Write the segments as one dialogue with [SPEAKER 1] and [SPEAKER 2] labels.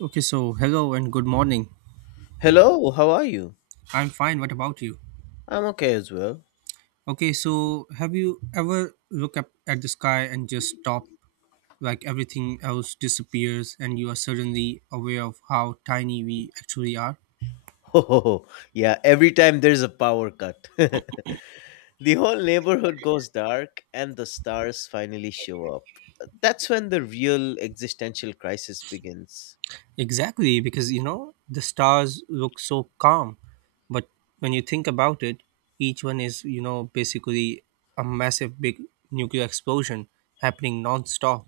[SPEAKER 1] Okay, so hello and good morning.
[SPEAKER 2] Hello, how are you?
[SPEAKER 1] I'm fine. What about you?
[SPEAKER 2] I'm okay as well.
[SPEAKER 1] Okay, so have you ever look up at the sky and just stop like everything else disappears and you are suddenly aware of how tiny we actually are?
[SPEAKER 2] Oh, yeah, every time there's a power cut, the whole neighborhood goes dark and the stars finally show up. That's when the real existential crisis begins.
[SPEAKER 1] Exactly, because the stars look so calm, but when you think about it, each one is, basically a massive big nuclear explosion happening non-stop.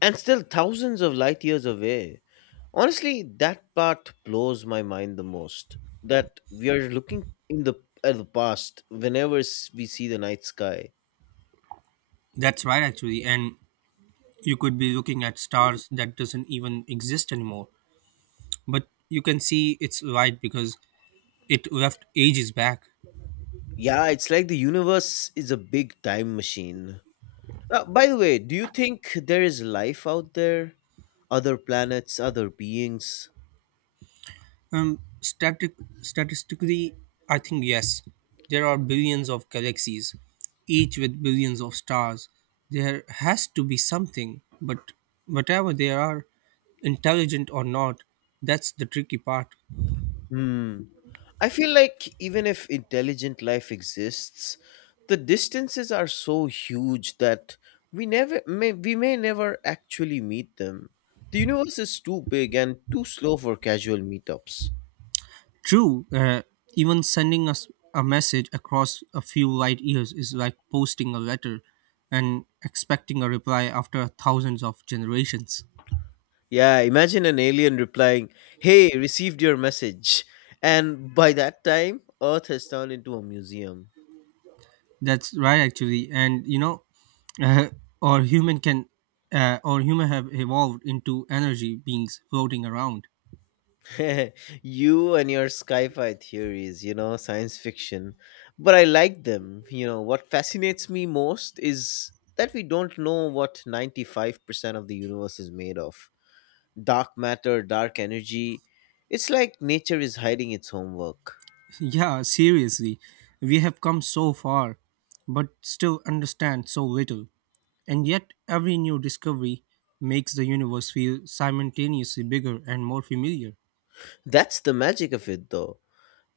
[SPEAKER 2] And still thousands of light years away. Honestly, that part blows my mind the most. That we are looking in the at the past whenever we see the night sky.
[SPEAKER 1] That's right actually, and you could be looking at stars that doesn't even exist anymore but you can see it's right because it left ages back.
[SPEAKER 2] Yeah, it's like the universe is a big time machine. By the way, do you think there is life out there? Other planets, other beings?
[SPEAKER 1] Static Statistically, I think yes, there are billions of galaxies, each with billions of stars. There has to be something, but whatever they are, intelligent or not, that's the tricky part.
[SPEAKER 2] Hmm. I feel like even if intelligent life exists, the distances are so huge that we may never actually meet them. The universe is too big and too slow for casual meetups.
[SPEAKER 1] True, even sending us a message across a few light years is like posting a letter and expecting a reply after thousands of generations.
[SPEAKER 2] Yeah, imagine an alien replying, "Hey, received your message." And by that time, Earth has turned into a museum.
[SPEAKER 1] That's right, actually, and uh, or human can, or human have evolved into energy beings floating around.
[SPEAKER 2] You and your sci-fi theories, science fiction. But I like them. What fascinates me most is that we don't know what 95% of the universe is made of. Dark matter, dark energy. It's like nature is hiding its homework.
[SPEAKER 1] Yeah, seriously, we have come so far, but still understand so little. And yet, every new discovery makes the universe feel simultaneously bigger and more familiar.
[SPEAKER 2] That's the magic of it, though.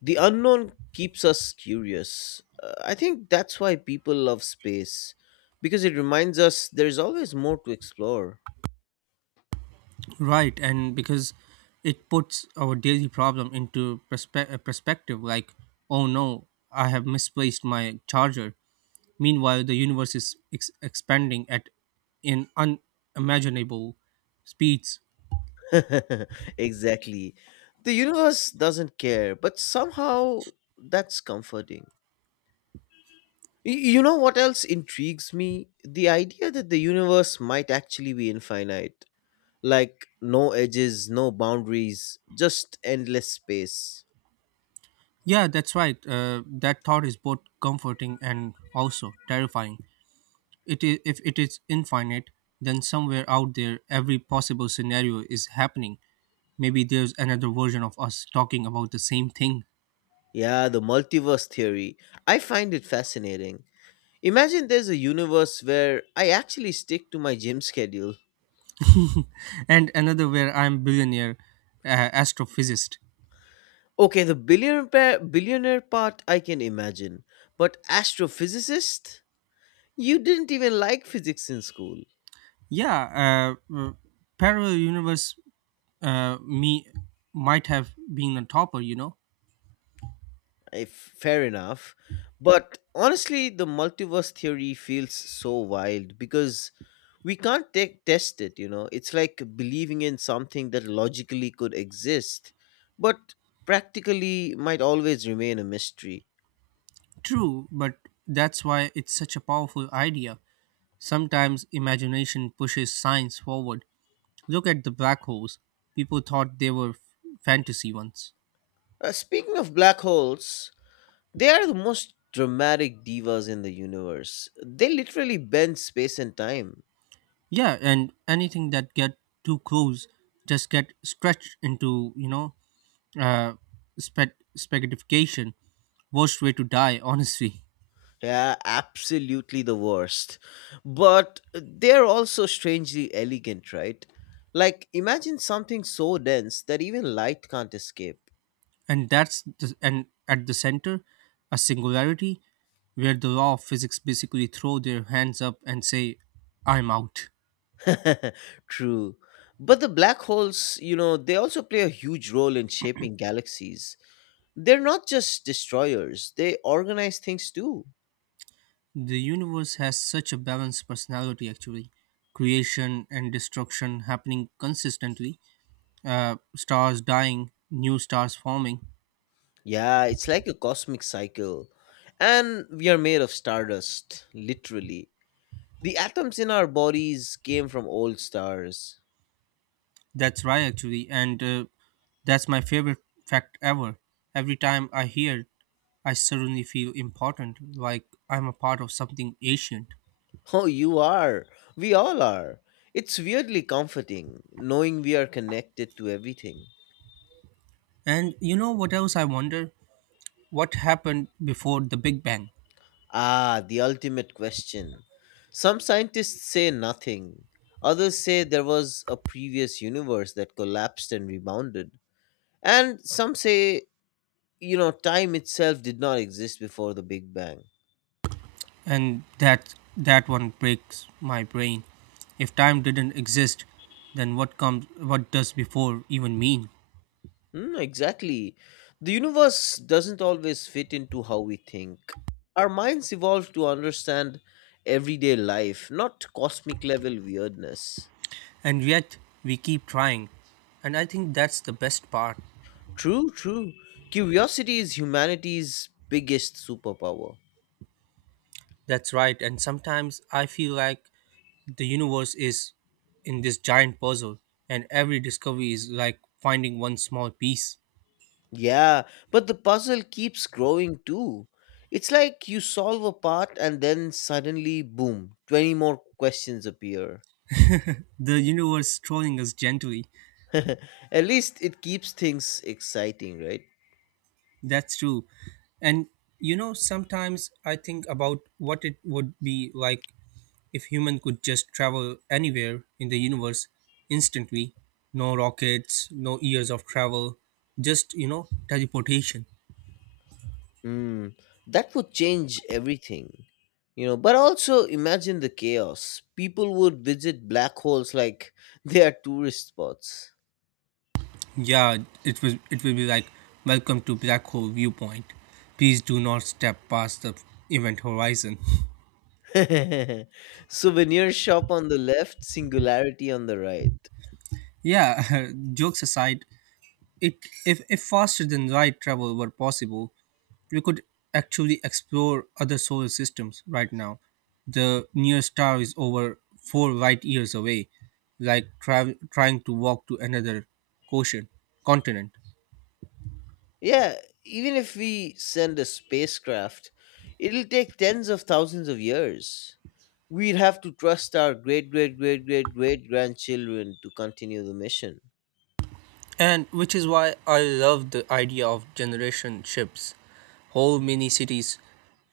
[SPEAKER 2] The unknown keeps us curious. I think that's why people love space, because it reminds us there's always more to explore.
[SPEAKER 1] Right, and because it puts our daily problem into perspective like, oh no, I have misplaced my charger. Meanwhile, the universe is expanding at in unimaginable speeds.
[SPEAKER 2] Exactly. The universe doesn't care, but somehow that's comforting. You know what else intrigues me? The idea that the universe might actually be infinite. Like, no edges, no boundaries, just endless space.
[SPEAKER 1] Yeah, that's right. That thought is both comforting and also terrifying. It is, if it is infinite, then somewhere out there, every possible scenario is happening. Maybe there's another version of us talking about the same thing,
[SPEAKER 2] Yeah, the multiverse theory. I find it fascinating. Imagine there's a universe where I actually stick to my gym schedule.
[SPEAKER 1] and another where I'm billionaire astrophysicist.
[SPEAKER 2] Okay, the billionaire part I can imagine, but astrophysicist? You didn't even like physics in school.
[SPEAKER 1] Yeah, parallel universe. Me might have been a topper.
[SPEAKER 2] If Fair enough, but honestly, the multiverse theory feels so wild because we can't test it. You know, it's like believing in something that logically could exist, but practically might always remain a mystery.
[SPEAKER 1] True, but that's why it's such a powerful idea. Sometimes imagination pushes science forward. Look at the black holes. People thought they were fantasy ones.
[SPEAKER 2] Speaking of black holes, they are the most dramatic divas in the universe. They literally bend space and time.
[SPEAKER 1] Yeah, and anything that get too close just get stretched into, uh, spaghettification. Worst way to die, honestly.
[SPEAKER 2] Yeah, absolutely the worst. But they're also strangely elegant, right? Like, imagine something so dense that even light can't escape.
[SPEAKER 1] And and at the center, a singularity where the law of physics basically throw their hands up and say, "I'm out."
[SPEAKER 2] True. But the black holes, they also play a huge role in shaping galaxies. They're not just destroyers, they organize things too.
[SPEAKER 1] The universe has such a balanced personality, actually. Creation and destruction happening consistently, stars dying, new stars forming.
[SPEAKER 2] Yeah, it's like a cosmic cycle. And we are made of stardust, literally. The atoms in our bodies came from old stars.
[SPEAKER 1] That's right, actually. And that's my favorite fact ever. Every time I hear it, I suddenly feel important, like I'm a part of something ancient.
[SPEAKER 2] Oh, you are. We all are. It's weirdly comforting knowing we are connected to everything.
[SPEAKER 1] And you know what else I wonder? What happened before the Big Bang?
[SPEAKER 2] Ah, the ultimate question. Some scientists say nothing. Others say there was a previous universe that collapsed and rebounded. And some say, time itself did not exist before the Big Bang.
[SPEAKER 1] And that one breaks my brain. If time didn't exist, then what does before even mean?
[SPEAKER 2] Mm, exactly. The universe doesn't always fit into how we think. Our minds evolved to understand everyday life, not cosmic level weirdness.
[SPEAKER 1] And yet we keep trying, and I think that's the best part.
[SPEAKER 2] True, true. Curiosity is humanity's biggest superpower.
[SPEAKER 1] That's right, and sometimes I feel like the universe is in this giant puzzle, and every discovery is like finding one small piece.
[SPEAKER 2] Yeah, but the puzzle keeps growing too. It's like you solve a part and then suddenly, boom, 20 more questions appear.
[SPEAKER 1] The universe trolling us gently.
[SPEAKER 2] At least it keeps things exciting, right?
[SPEAKER 1] That's true. And sometimes I think about what it would be like if human could just travel anywhere in the universe instantly, no rockets, no years of travel, just teleportation.
[SPEAKER 2] Mm, that would change everything. But also imagine the chaos. People would visit black holes like they are tourist spots.
[SPEAKER 1] Yeah, it will be like welcome to black hole viewpoint. Please do not step past the event horizon.
[SPEAKER 2] Souvenir shop on the left, singularity on the right.
[SPEAKER 1] Yeah, jokes aside, It, if faster than light travel were possible, we could actually explore other solar systems right now. The nearest star is over four light years away, like trying to walk to another quotient, continent.
[SPEAKER 2] Yeah, even if we send a spacecraft, it'll take tens of thousands of years. We'd have to trust our great great great great great grandchildren to continue the mission.
[SPEAKER 1] And which is why I love the idea of generation ships, whole mini cities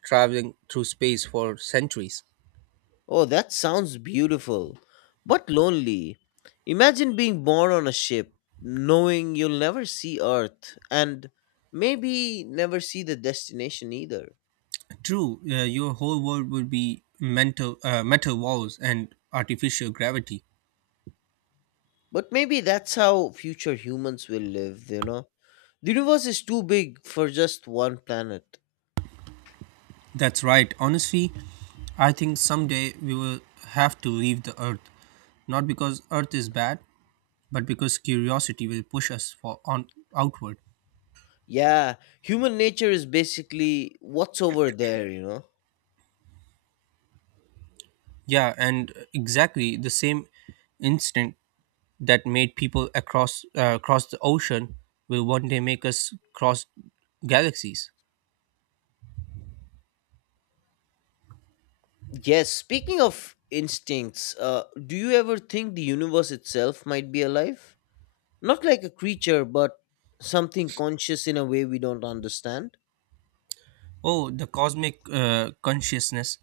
[SPEAKER 1] traveling through space for centuries.
[SPEAKER 2] Oh, that sounds beautiful, but lonely. Imagine being born on a ship, knowing you'll never see Earth, and maybe never see the destination either.
[SPEAKER 1] True, your whole world would be metal walls and artificial gravity.
[SPEAKER 2] But maybe that's how future humans will live, you know? The universe is too big for just one planet.
[SPEAKER 1] That's right. Honestly, I think someday we will have to leave the earth. Not because earth is bad, but because curiosity will push us for on outward.
[SPEAKER 2] Yeah, human nature is basically what's over there, you know?
[SPEAKER 1] Yeah, and exactly the same instinct that made people across across the ocean will one day make us cross galaxies.
[SPEAKER 2] Yes, speaking of instincts, do you ever think the universe itself might be alive? Not like a creature, but something conscious in a way we don't understand.
[SPEAKER 1] Oh, the cosmic consciousness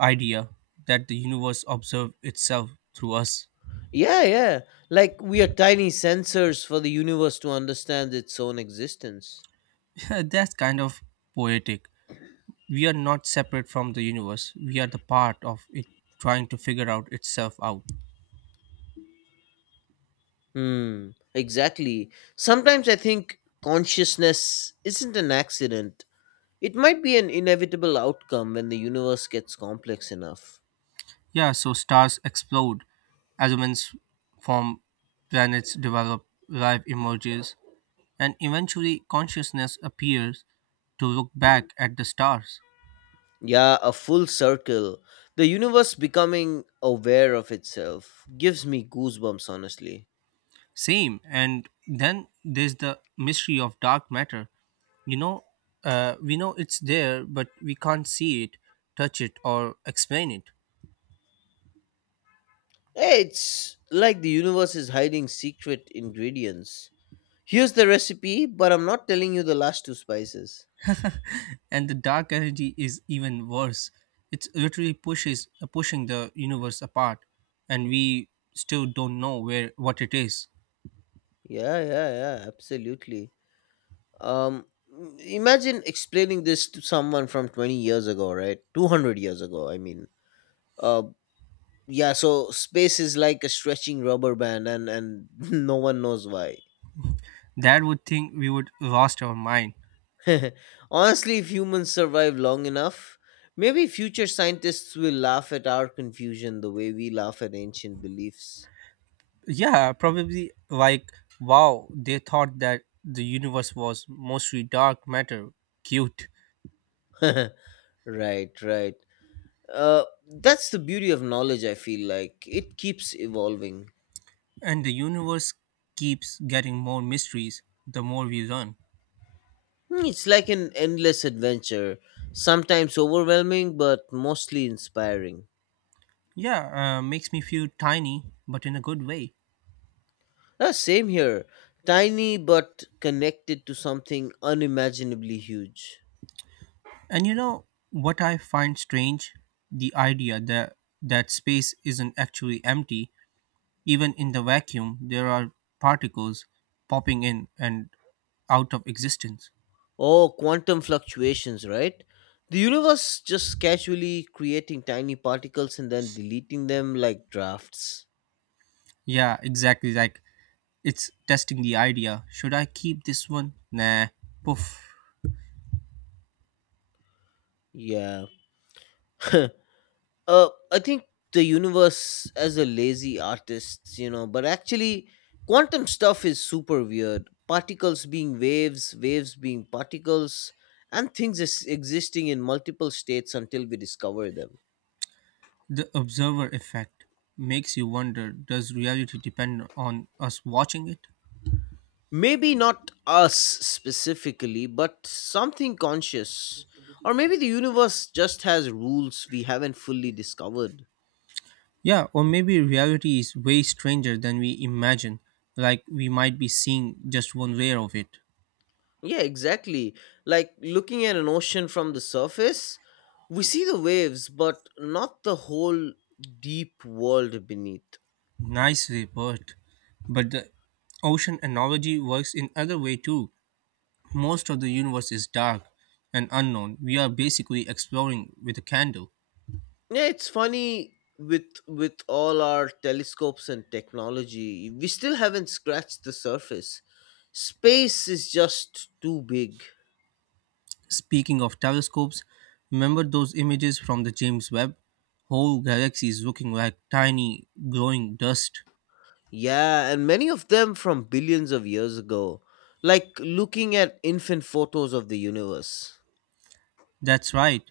[SPEAKER 1] idea, that the universe observes itself through us.
[SPEAKER 2] Yeah, yeah. Like we are tiny sensors for the universe to understand its own existence.
[SPEAKER 1] That's kind of poetic. We are not separate from the universe. We are the part of it trying to figure out itself out.
[SPEAKER 2] Hmm, exactly. Sometimes I think consciousness isn't an accident. It might be an inevitable outcome when the universe gets complex enough.
[SPEAKER 1] Yeah, so stars explode, as humans form, planets develop, life emerges, and eventually consciousness appears to look back at the stars.
[SPEAKER 2] Yeah, a full circle. The universe becoming aware of itself gives me goosebumps, honestly.
[SPEAKER 1] Same, and then there's the mystery of dark matter. You know, we know it's there, but we can't see it, touch it, or explain it.
[SPEAKER 2] It's like the universe is hiding secret ingredients. Here's the recipe, but I'm not telling you the last two spices.
[SPEAKER 1] And the dark energy is even worse. It's literally pushes pushing the universe apart, and we still don't know where what it is.
[SPEAKER 2] Yeah, yeah, yeah, absolutely. Um Imagine explaining this to someone from 20 years ago, right? 200 years ago, I mean. Uh yeah, so space is like a stretching rubber band and no one knows why.
[SPEAKER 1] That would think we would lost our mind.
[SPEAKER 2] Honestly, if humans survive long enough, maybe future scientists will laugh at our confusion the way we laugh at ancient beliefs.
[SPEAKER 1] Yeah, probably like, wow, they thought that the universe was mostly dark matter, cute.
[SPEAKER 2] Right, right. That's the beauty of knowledge, I feel like. It keeps evolving.
[SPEAKER 1] And the universe keeps getting more mysteries the more we learn.
[SPEAKER 2] Hmm, it's like an endless adventure, sometimes overwhelming, but mostly inspiring.
[SPEAKER 1] Yeah, makes me feel tiny but in a good way.
[SPEAKER 2] Same here. Tiny but connected to something unimaginably huge.
[SPEAKER 1] And you know what I find strange? The idea that space isn't actually empty. Even in the vacuum, there are particles popping in and out of existence.
[SPEAKER 2] Oh, quantum fluctuations, right? The universe just casually creating tiny particles and then deleting them like drafts.
[SPEAKER 1] Yeah, exactly. Like it's testing the idea. Should I keep this one? Nah. Poof.
[SPEAKER 2] Yeah. uh, I think the universe as a lazy artist, but actually, quantum stuff is super weird. Particles being waves, waves being particles, and things is existing in multiple states until we discover them.
[SPEAKER 1] The observer effect makes you wonder, does reality depend on us watching it?
[SPEAKER 2] Maybe not us specifically, but something conscious. Or maybe the universe just has rules we haven't fully discovered.
[SPEAKER 1] Yeah, or maybe reality is way stranger than we imagine, like we might be seeing just one layer of it.
[SPEAKER 2] Yeah, exactly. Like looking at an ocean from the surface, we see the waves, but not the whole deep world beneath.
[SPEAKER 1] Nice report. But the ocean analogy works in other way too. Most of the universe is dark and unknown. We are basically exploring with a candle.
[SPEAKER 2] Yeah, it's funny with all our telescopes and technology, we still haven't scratched the surface. Space is just too big.
[SPEAKER 1] Speaking of telescopes, remember those images from the James Webb? Whole galaxies looking like tiny glowing dust.
[SPEAKER 2] Yeah, and many of them from billions of years ago, like looking at infant photos of the universe.
[SPEAKER 1] That's right.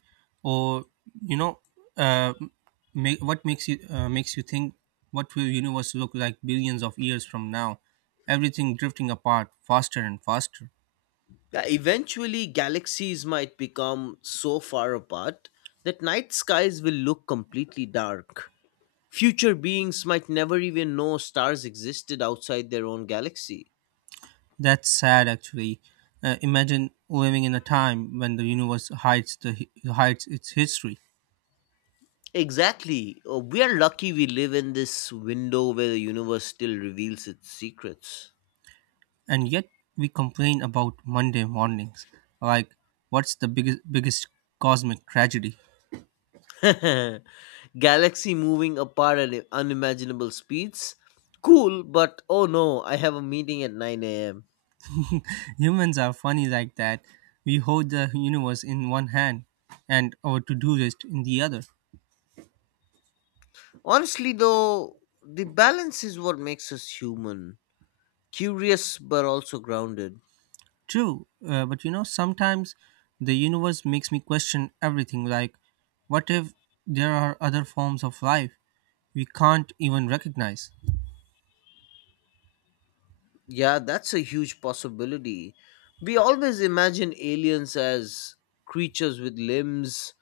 [SPEAKER 1] Or you know, uh, what makes you think, what will universe look like billions of years from now? Everything drifting apart faster and faster.
[SPEAKER 2] Yeah, eventually, galaxies might become so far apart that night skies will look completely dark. Future beings might never even know stars existed outside their own galaxy.
[SPEAKER 1] That's sad, actually. Imagine living in a time when the universe hides its history,
[SPEAKER 2] Exactly. We are lucky we live in this window where the universe still reveals its secrets.
[SPEAKER 1] and yet we complain about Monday mornings. Like, what's the biggest cosmic tragedy?
[SPEAKER 2] Galaxy moving apart at unimaginable speeds? Cool, but oh no, I have a meeting at 9 a.m.
[SPEAKER 1] Humans are funny like that. We hold the universe in one hand and our to do list in the other.
[SPEAKER 2] Honestly, though, the balance is what makes us human. Curious but also grounded.
[SPEAKER 1] True, but sometimes the universe makes me question everything like, what if there are other forms of life we can't even recognize?
[SPEAKER 2] Yeah, that's a huge possibility. We always imagine aliens as creatures with limbs,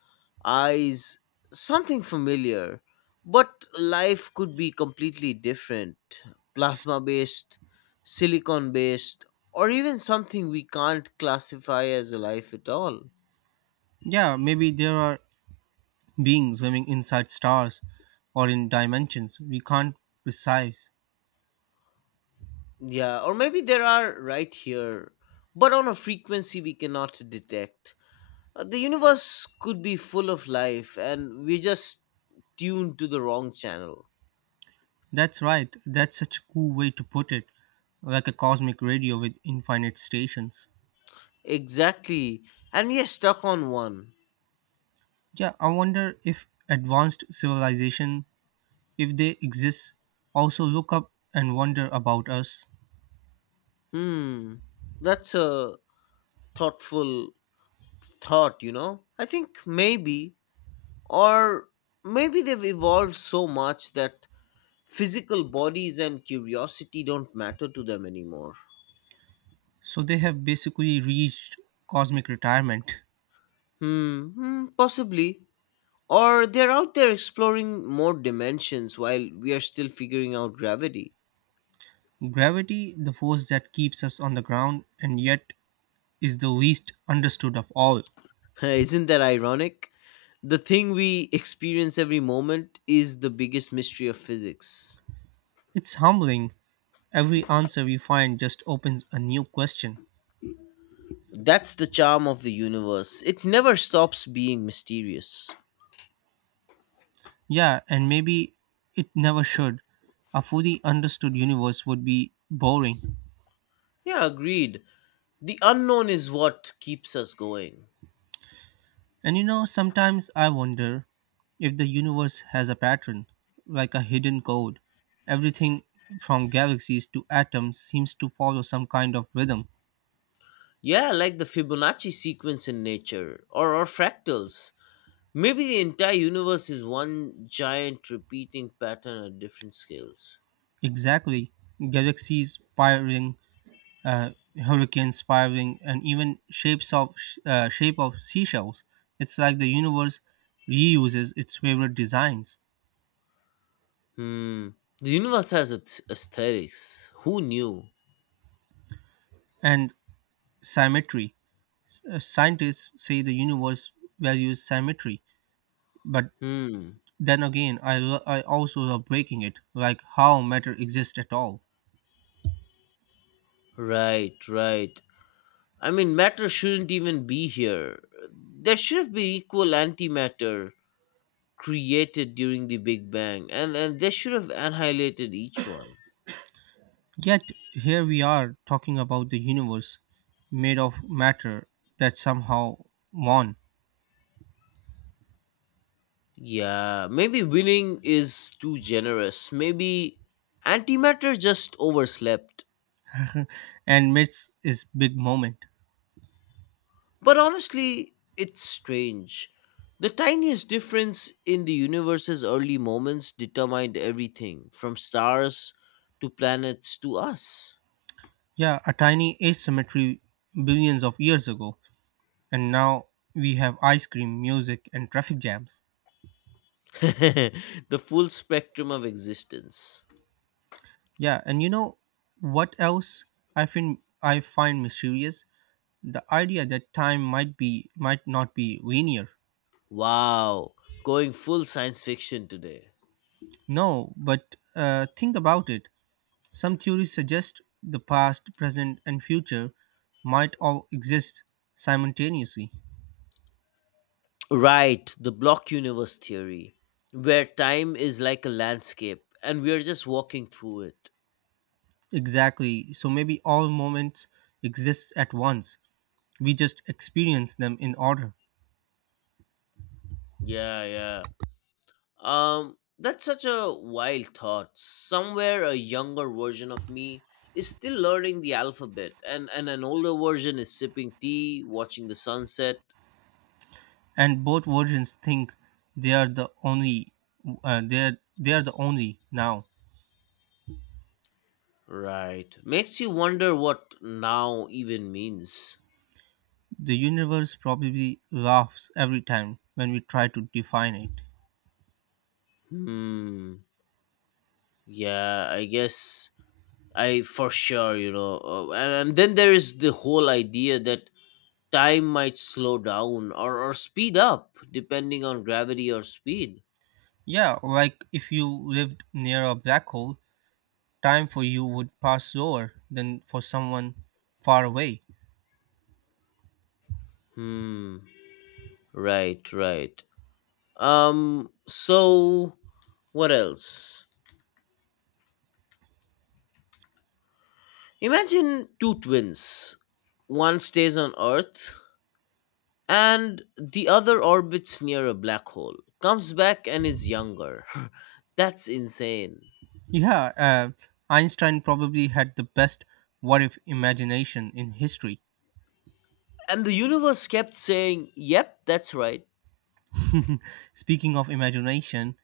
[SPEAKER 2] eyes, something familiar. But life could be completely different, plasma based, silicon based, or even something we can't classify as a life at all.
[SPEAKER 1] Yeah, maybe there are beings swimming inside stars or in dimensions we can't precise.
[SPEAKER 2] Yeah, or maybe there are right here, but on a frequency we cannot detect. The universe could be full of life, and we're just tuned to the wrong channel.
[SPEAKER 1] That's right, that's such a cool way to put it, like a cosmic radio with infinite stations.
[SPEAKER 2] Exactly. And we're stuck on one.
[SPEAKER 1] Yeah, I wonder if advanced civilization, if they exist, also look up and wonder about us.
[SPEAKER 2] Hmm. That's a thoughtful thought, you know? I think maybe, or maybe they've evolved so much that physical bodies and curiosity don't matter to them anymore.
[SPEAKER 1] So they have basically reached cosmic retirement.
[SPEAKER 2] Hmm. Possibly. Or they're out there exploring more dimensions while we are still figuring out gravity.
[SPEAKER 1] Gravity, the force that keeps us on the ground and yet is the least understood of all.
[SPEAKER 2] Isn't that ironic? The thing we experience every moment is the biggest mystery of physics.
[SPEAKER 1] It's humbling. Every answer we find just opens a new question.
[SPEAKER 2] That's the charm of the universe. It never stops being mysterious.
[SPEAKER 1] Yeah, and maybe it never should. A fully understood universe would be boring.
[SPEAKER 2] Yeah, agreed. The unknown is what keeps us going.
[SPEAKER 1] And sometimes I wonder if the universe has a pattern, like a hidden code. Everything from galaxies to atoms seems to follow some kind of rhythm.
[SPEAKER 2] Yeah, like the Fibonacci sequence in nature, or fractals. Maybe the entire universe is one giant repeating pattern at different scales.
[SPEAKER 1] Exactly. Galaxies spiraling, uh, hurricanes spiraling, and even shape of seashells. It's like the universe reuses its favorite designs.
[SPEAKER 2] Hmm. The universe has its aesthetics. Who knew?
[SPEAKER 1] And symmetry. Scientists say the universe values symmetry, but
[SPEAKER 2] Hmm.
[SPEAKER 1] then again, I also love breaking it, like how matter exists at all.
[SPEAKER 2] Right, right. I mean, matter shouldn't even be here. There should have been equal antimatter created during the Big Bang, and they should have annihilated each one.
[SPEAKER 1] Yet, here we are talking about the universe made of matter that somehow won.
[SPEAKER 2] Yeah, maybe winning is too generous. Maybe antimatter just overslept.
[SPEAKER 1] And myths is big moment.
[SPEAKER 2] But honestly, it's strange. The tiniest difference in the universe's early moments determined everything, from stars to planets to us.
[SPEAKER 1] Yeah, a tiny asymmetry billions of years ago, and now we have ice cream, music, and traffic jams.
[SPEAKER 2] The full spectrum of existence.
[SPEAKER 1] Yeah, and you know what else I find mysterious? The idea that time might be might not be linear.
[SPEAKER 2] Wow, going full science fiction today.
[SPEAKER 1] No, but think about it. Some theories suggest the past, present, and future might all exist simultaneously.
[SPEAKER 2] Right, the block universe theory, where time is like a landscape and we are just walking through it.
[SPEAKER 1] Exactly. So maybe all moments exist at once. We just experience them in order.
[SPEAKER 2] Yeah, yeah. That's such a wild thought. Somewhere a younger version of me is still learning the alphabet, and an older version is sipping tea, watching the sunset.
[SPEAKER 1] And both versions think they are the only. They are the only now.
[SPEAKER 2] Right. Makes you wonder what now even means.
[SPEAKER 1] The universe probably laughs every time when we try to define it.
[SPEAKER 2] Hmm. Yeah, I guess I for sure. And then there is the whole idea that time might slow down or speed up depending on gravity or speed.
[SPEAKER 1] Yeah, like if you lived near a black hole, time for you would pass slower than for someone far away.
[SPEAKER 2] Hmm. Right, right. So what else? Imagine two twins. One stays on Earth and the other orbits near a black hole, comes back and is younger. That's insane.
[SPEAKER 1] Yeah, Einstein probably had the best what if imagination in history.
[SPEAKER 2] And the universe kept saying, "Yep, that's right."
[SPEAKER 1] Speaking of imagination,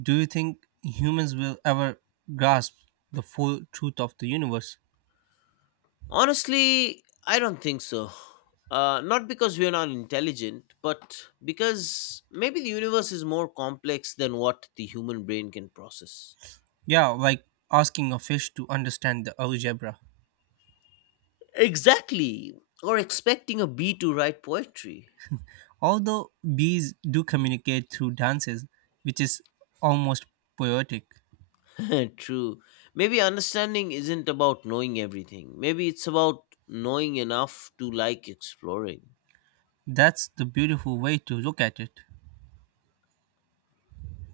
[SPEAKER 1] do you think humans will ever grasp the full truth of the universe?
[SPEAKER 2] Honestly, I don't think so. Not because we're not intelligent, but because maybe the universe is more complex than what the human brain can process.
[SPEAKER 1] Yeah, like asking a fish to understand the algebra.
[SPEAKER 2] Exactly. Or expecting a bee to write poetry.
[SPEAKER 1] Although bees do communicate through dances, which is almost poetic.
[SPEAKER 2] True. Maybe understanding isn't about knowing everything. Maybe it's about knowing enough to like exploring.
[SPEAKER 1] That's the beautiful way to look at it.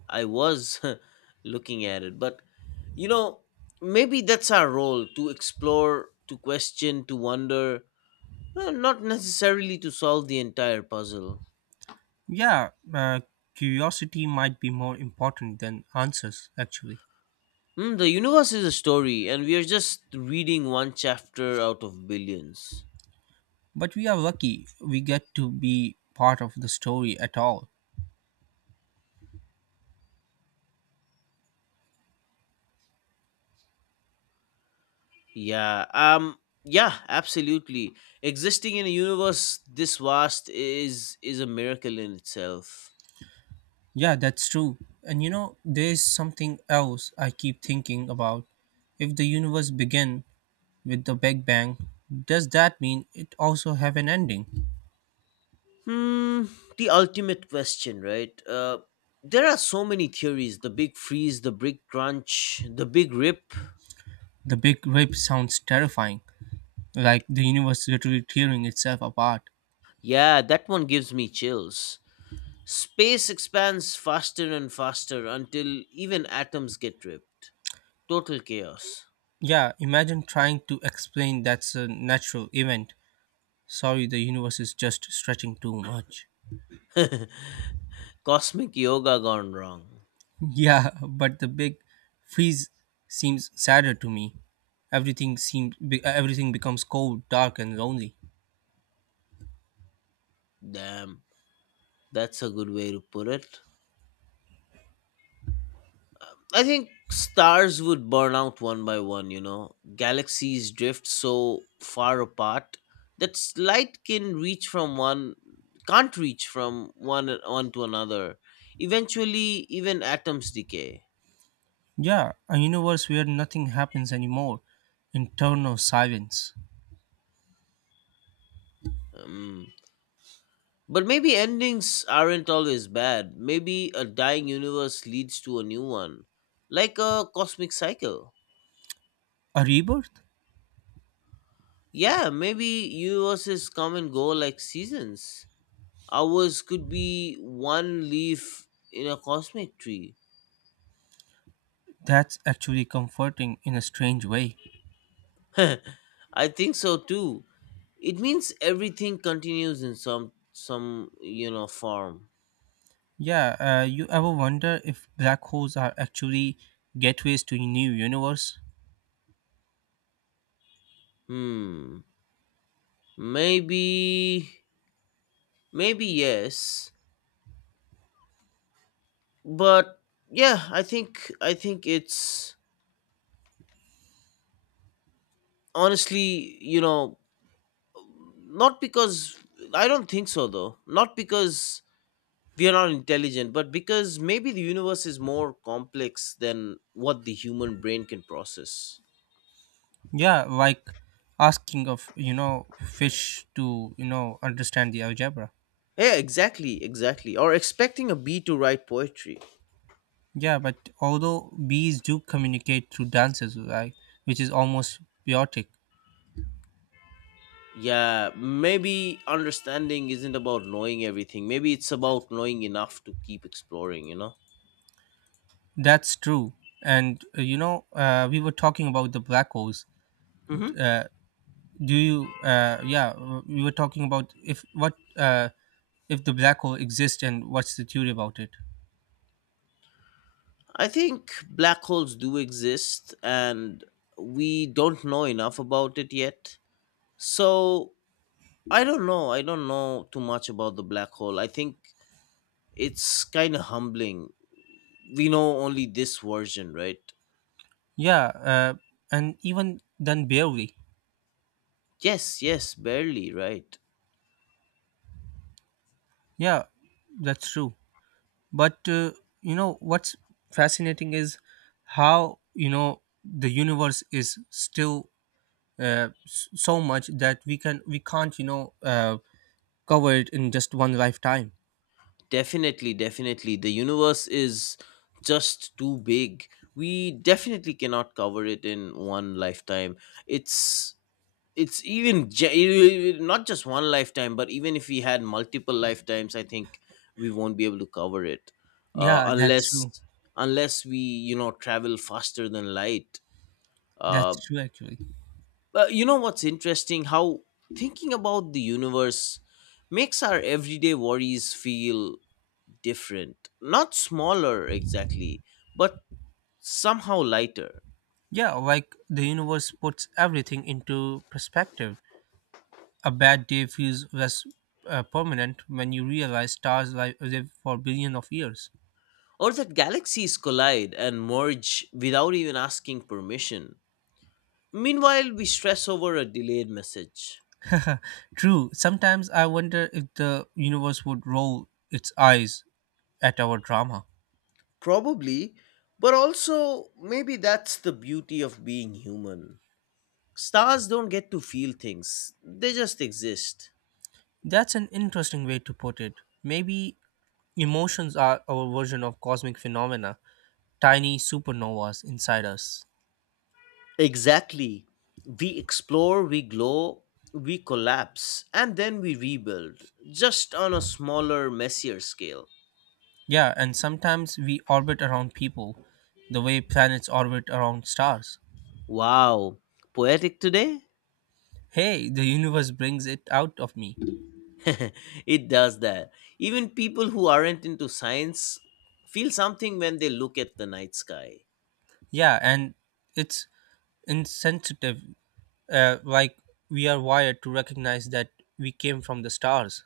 [SPEAKER 2] I was looking at it, but you know, maybe that's our role to explore, to question, to wonder, well, not necessarily to solve the entire puzzle.
[SPEAKER 1] Yeah, curiosity might be more important than answers, actually.
[SPEAKER 2] Hmm, the universe is a story, and we are just reading one chapter out of billions.
[SPEAKER 1] But we are lucky we get to be part of the story at all.
[SPEAKER 2] Yeah, yeah, absolutely. Existing in a universe this vast is a miracle in itself.
[SPEAKER 1] Yeah, that's true. And there's something else I keep thinking about. If the universe began with the Big Bang, does that mean it also have an ending?
[SPEAKER 2] Hmm, the ultimate question, right? There are so many theories: the big freeze, the big crunch, the big rip.
[SPEAKER 1] The Big Rip sounds terrifying, like the universe literally tearing itself apart.
[SPEAKER 2] Yeah, that one gives me chills. Space expands faster and faster until even atoms get ripped. Total chaos.
[SPEAKER 1] Yeah, imagine trying to explain that's a natural event. Sorry, the universe is just stretching too much.
[SPEAKER 2] Cosmic yoga gone wrong.
[SPEAKER 1] Yeah, but the big freeze seems sadder to me. Everything becomes cold, dark, and lonely.
[SPEAKER 2] Damn, that's a good way to put it. I think stars would burn out one by one. Galaxies drift so far apart that light can reach from one can't reach from one to another. Eventually even atoms decay.
[SPEAKER 1] Yeah, a universe where nothing happens anymore, internal silence.
[SPEAKER 2] Um, but maybe endings aren't always bad. Maybe a dying universe leads to a new one, like a cosmic cycle.
[SPEAKER 1] A rebirth?
[SPEAKER 2] Yeah, maybe universes come and go like seasons. Ours could be one leaf in a cosmic tree.
[SPEAKER 1] That's actually comforting in a strange way.
[SPEAKER 2] I think so too. It means everything continues in some form.
[SPEAKER 1] Yeah, you ever wonder if black holes are actually gateways to a new universe?
[SPEAKER 2] Hmm. Maybe maybe yes. But yeah, I think it's honestly, not because I don't think so though. Not because we are not intelligent, but because maybe the universe is more complex than what the human brain can process.
[SPEAKER 1] Yeah, like asking of fish to understand the algebra.
[SPEAKER 2] Yeah, exactly, exactly. Or expecting a bee to write poetry.
[SPEAKER 1] Yeah, but although bees do communicate through dances, right, which is almost biotic.
[SPEAKER 2] Yeah, maybe understanding isn't about knowing everything. Maybe it's about knowing enough to keep exploring, you know?
[SPEAKER 1] That's true. And we were talking about the black holes.
[SPEAKER 2] hmm
[SPEAKER 1] Uh, do you? Yeah, we were talking about, if the black hole exists and what's the theory about it.
[SPEAKER 2] I think black holes do exist and we don't know enough about it yet. So I don't know. I don't know too much about the black hole. I think it's kind of humbling. We know only this version, right?
[SPEAKER 1] Yeah, and even then barely.
[SPEAKER 2] Yes, yes, barely, right?
[SPEAKER 1] Yeah, that's true. But you know what's fascinating is how the universe is still so much that we can't cover it in just one lifetime.
[SPEAKER 2] Definitely, definitely. The universe is just too big. We definitely cannot cover it in one lifetime. It's even not just one lifetime, but even if we had multiple lifetimes, I think we won't be able to cover it, uh,
[SPEAKER 1] Yeah, that's
[SPEAKER 2] unless
[SPEAKER 1] true.
[SPEAKER 2] unless we travel faster than light. Uh,
[SPEAKER 1] That's true, actually.
[SPEAKER 2] But you know what's interesting? How thinking about the universe makes our everyday worries feel different. Not smaller exactly, but somehow lighter.
[SPEAKER 1] Yeah, like the universe puts everything into perspective. A bad day feels less permanent when you realize stars live for billion of years.
[SPEAKER 2] Or that galaxies collide and merge without even asking permission. Meanwhile, we stress over a delayed message.
[SPEAKER 1] True, sometimes I wonder if the universe would roll its eyes at our drama.
[SPEAKER 2] Probably, but also maybe that's the beauty of being human. Stars don't get to feel things, they just exist.
[SPEAKER 1] That's an interesting way to put it. Maybe emotions are our version of cosmic phenomena, tiny supernovas inside us.
[SPEAKER 2] Exactly. We explore, we glow, we collapse, and then we rebuild, just on a smaller, messier scale.
[SPEAKER 1] Yeah, and sometimes we orbit around people, the way planets orbit around stars.
[SPEAKER 2] Wow, poetic today?
[SPEAKER 1] Hey, the universe brings it out of me.
[SPEAKER 2] It does that. Even people who aren't into science feel something when they look at the night sky.
[SPEAKER 1] Yeah, and it's insensitive. Like we are wired to recognize that we came from the stars.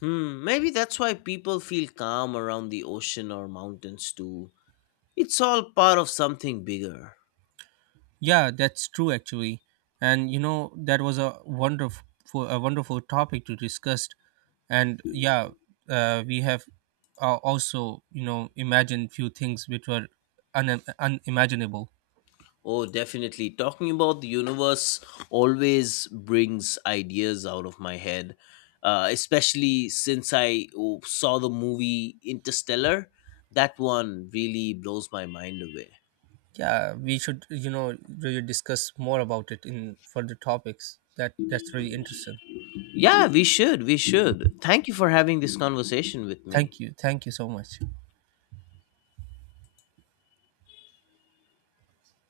[SPEAKER 2] Hmm, maybe that's why people feel calm around the ocean or mountains too. It's all part of something bigger.
[SPEAKER 1] Yeah, that's true actually. And that was a wonderful topic to discuss. And yeah, we have also, imagined few things which were unimaginable.
[SPEAKER 2] Oh, definitely. Talking about the universe always brings ideas out of my head, especially since I saw the movie Interstellar. That one really blows my mind away.
[SPEAKER 1] Yeah, we should, really discuss more about it in further topics. That's really interesting.
[SPEAKER 2] Yeah, we should. We should. Thank you for having this conversation with me.
[SPEAKER 1] Thank you. Thank you so much.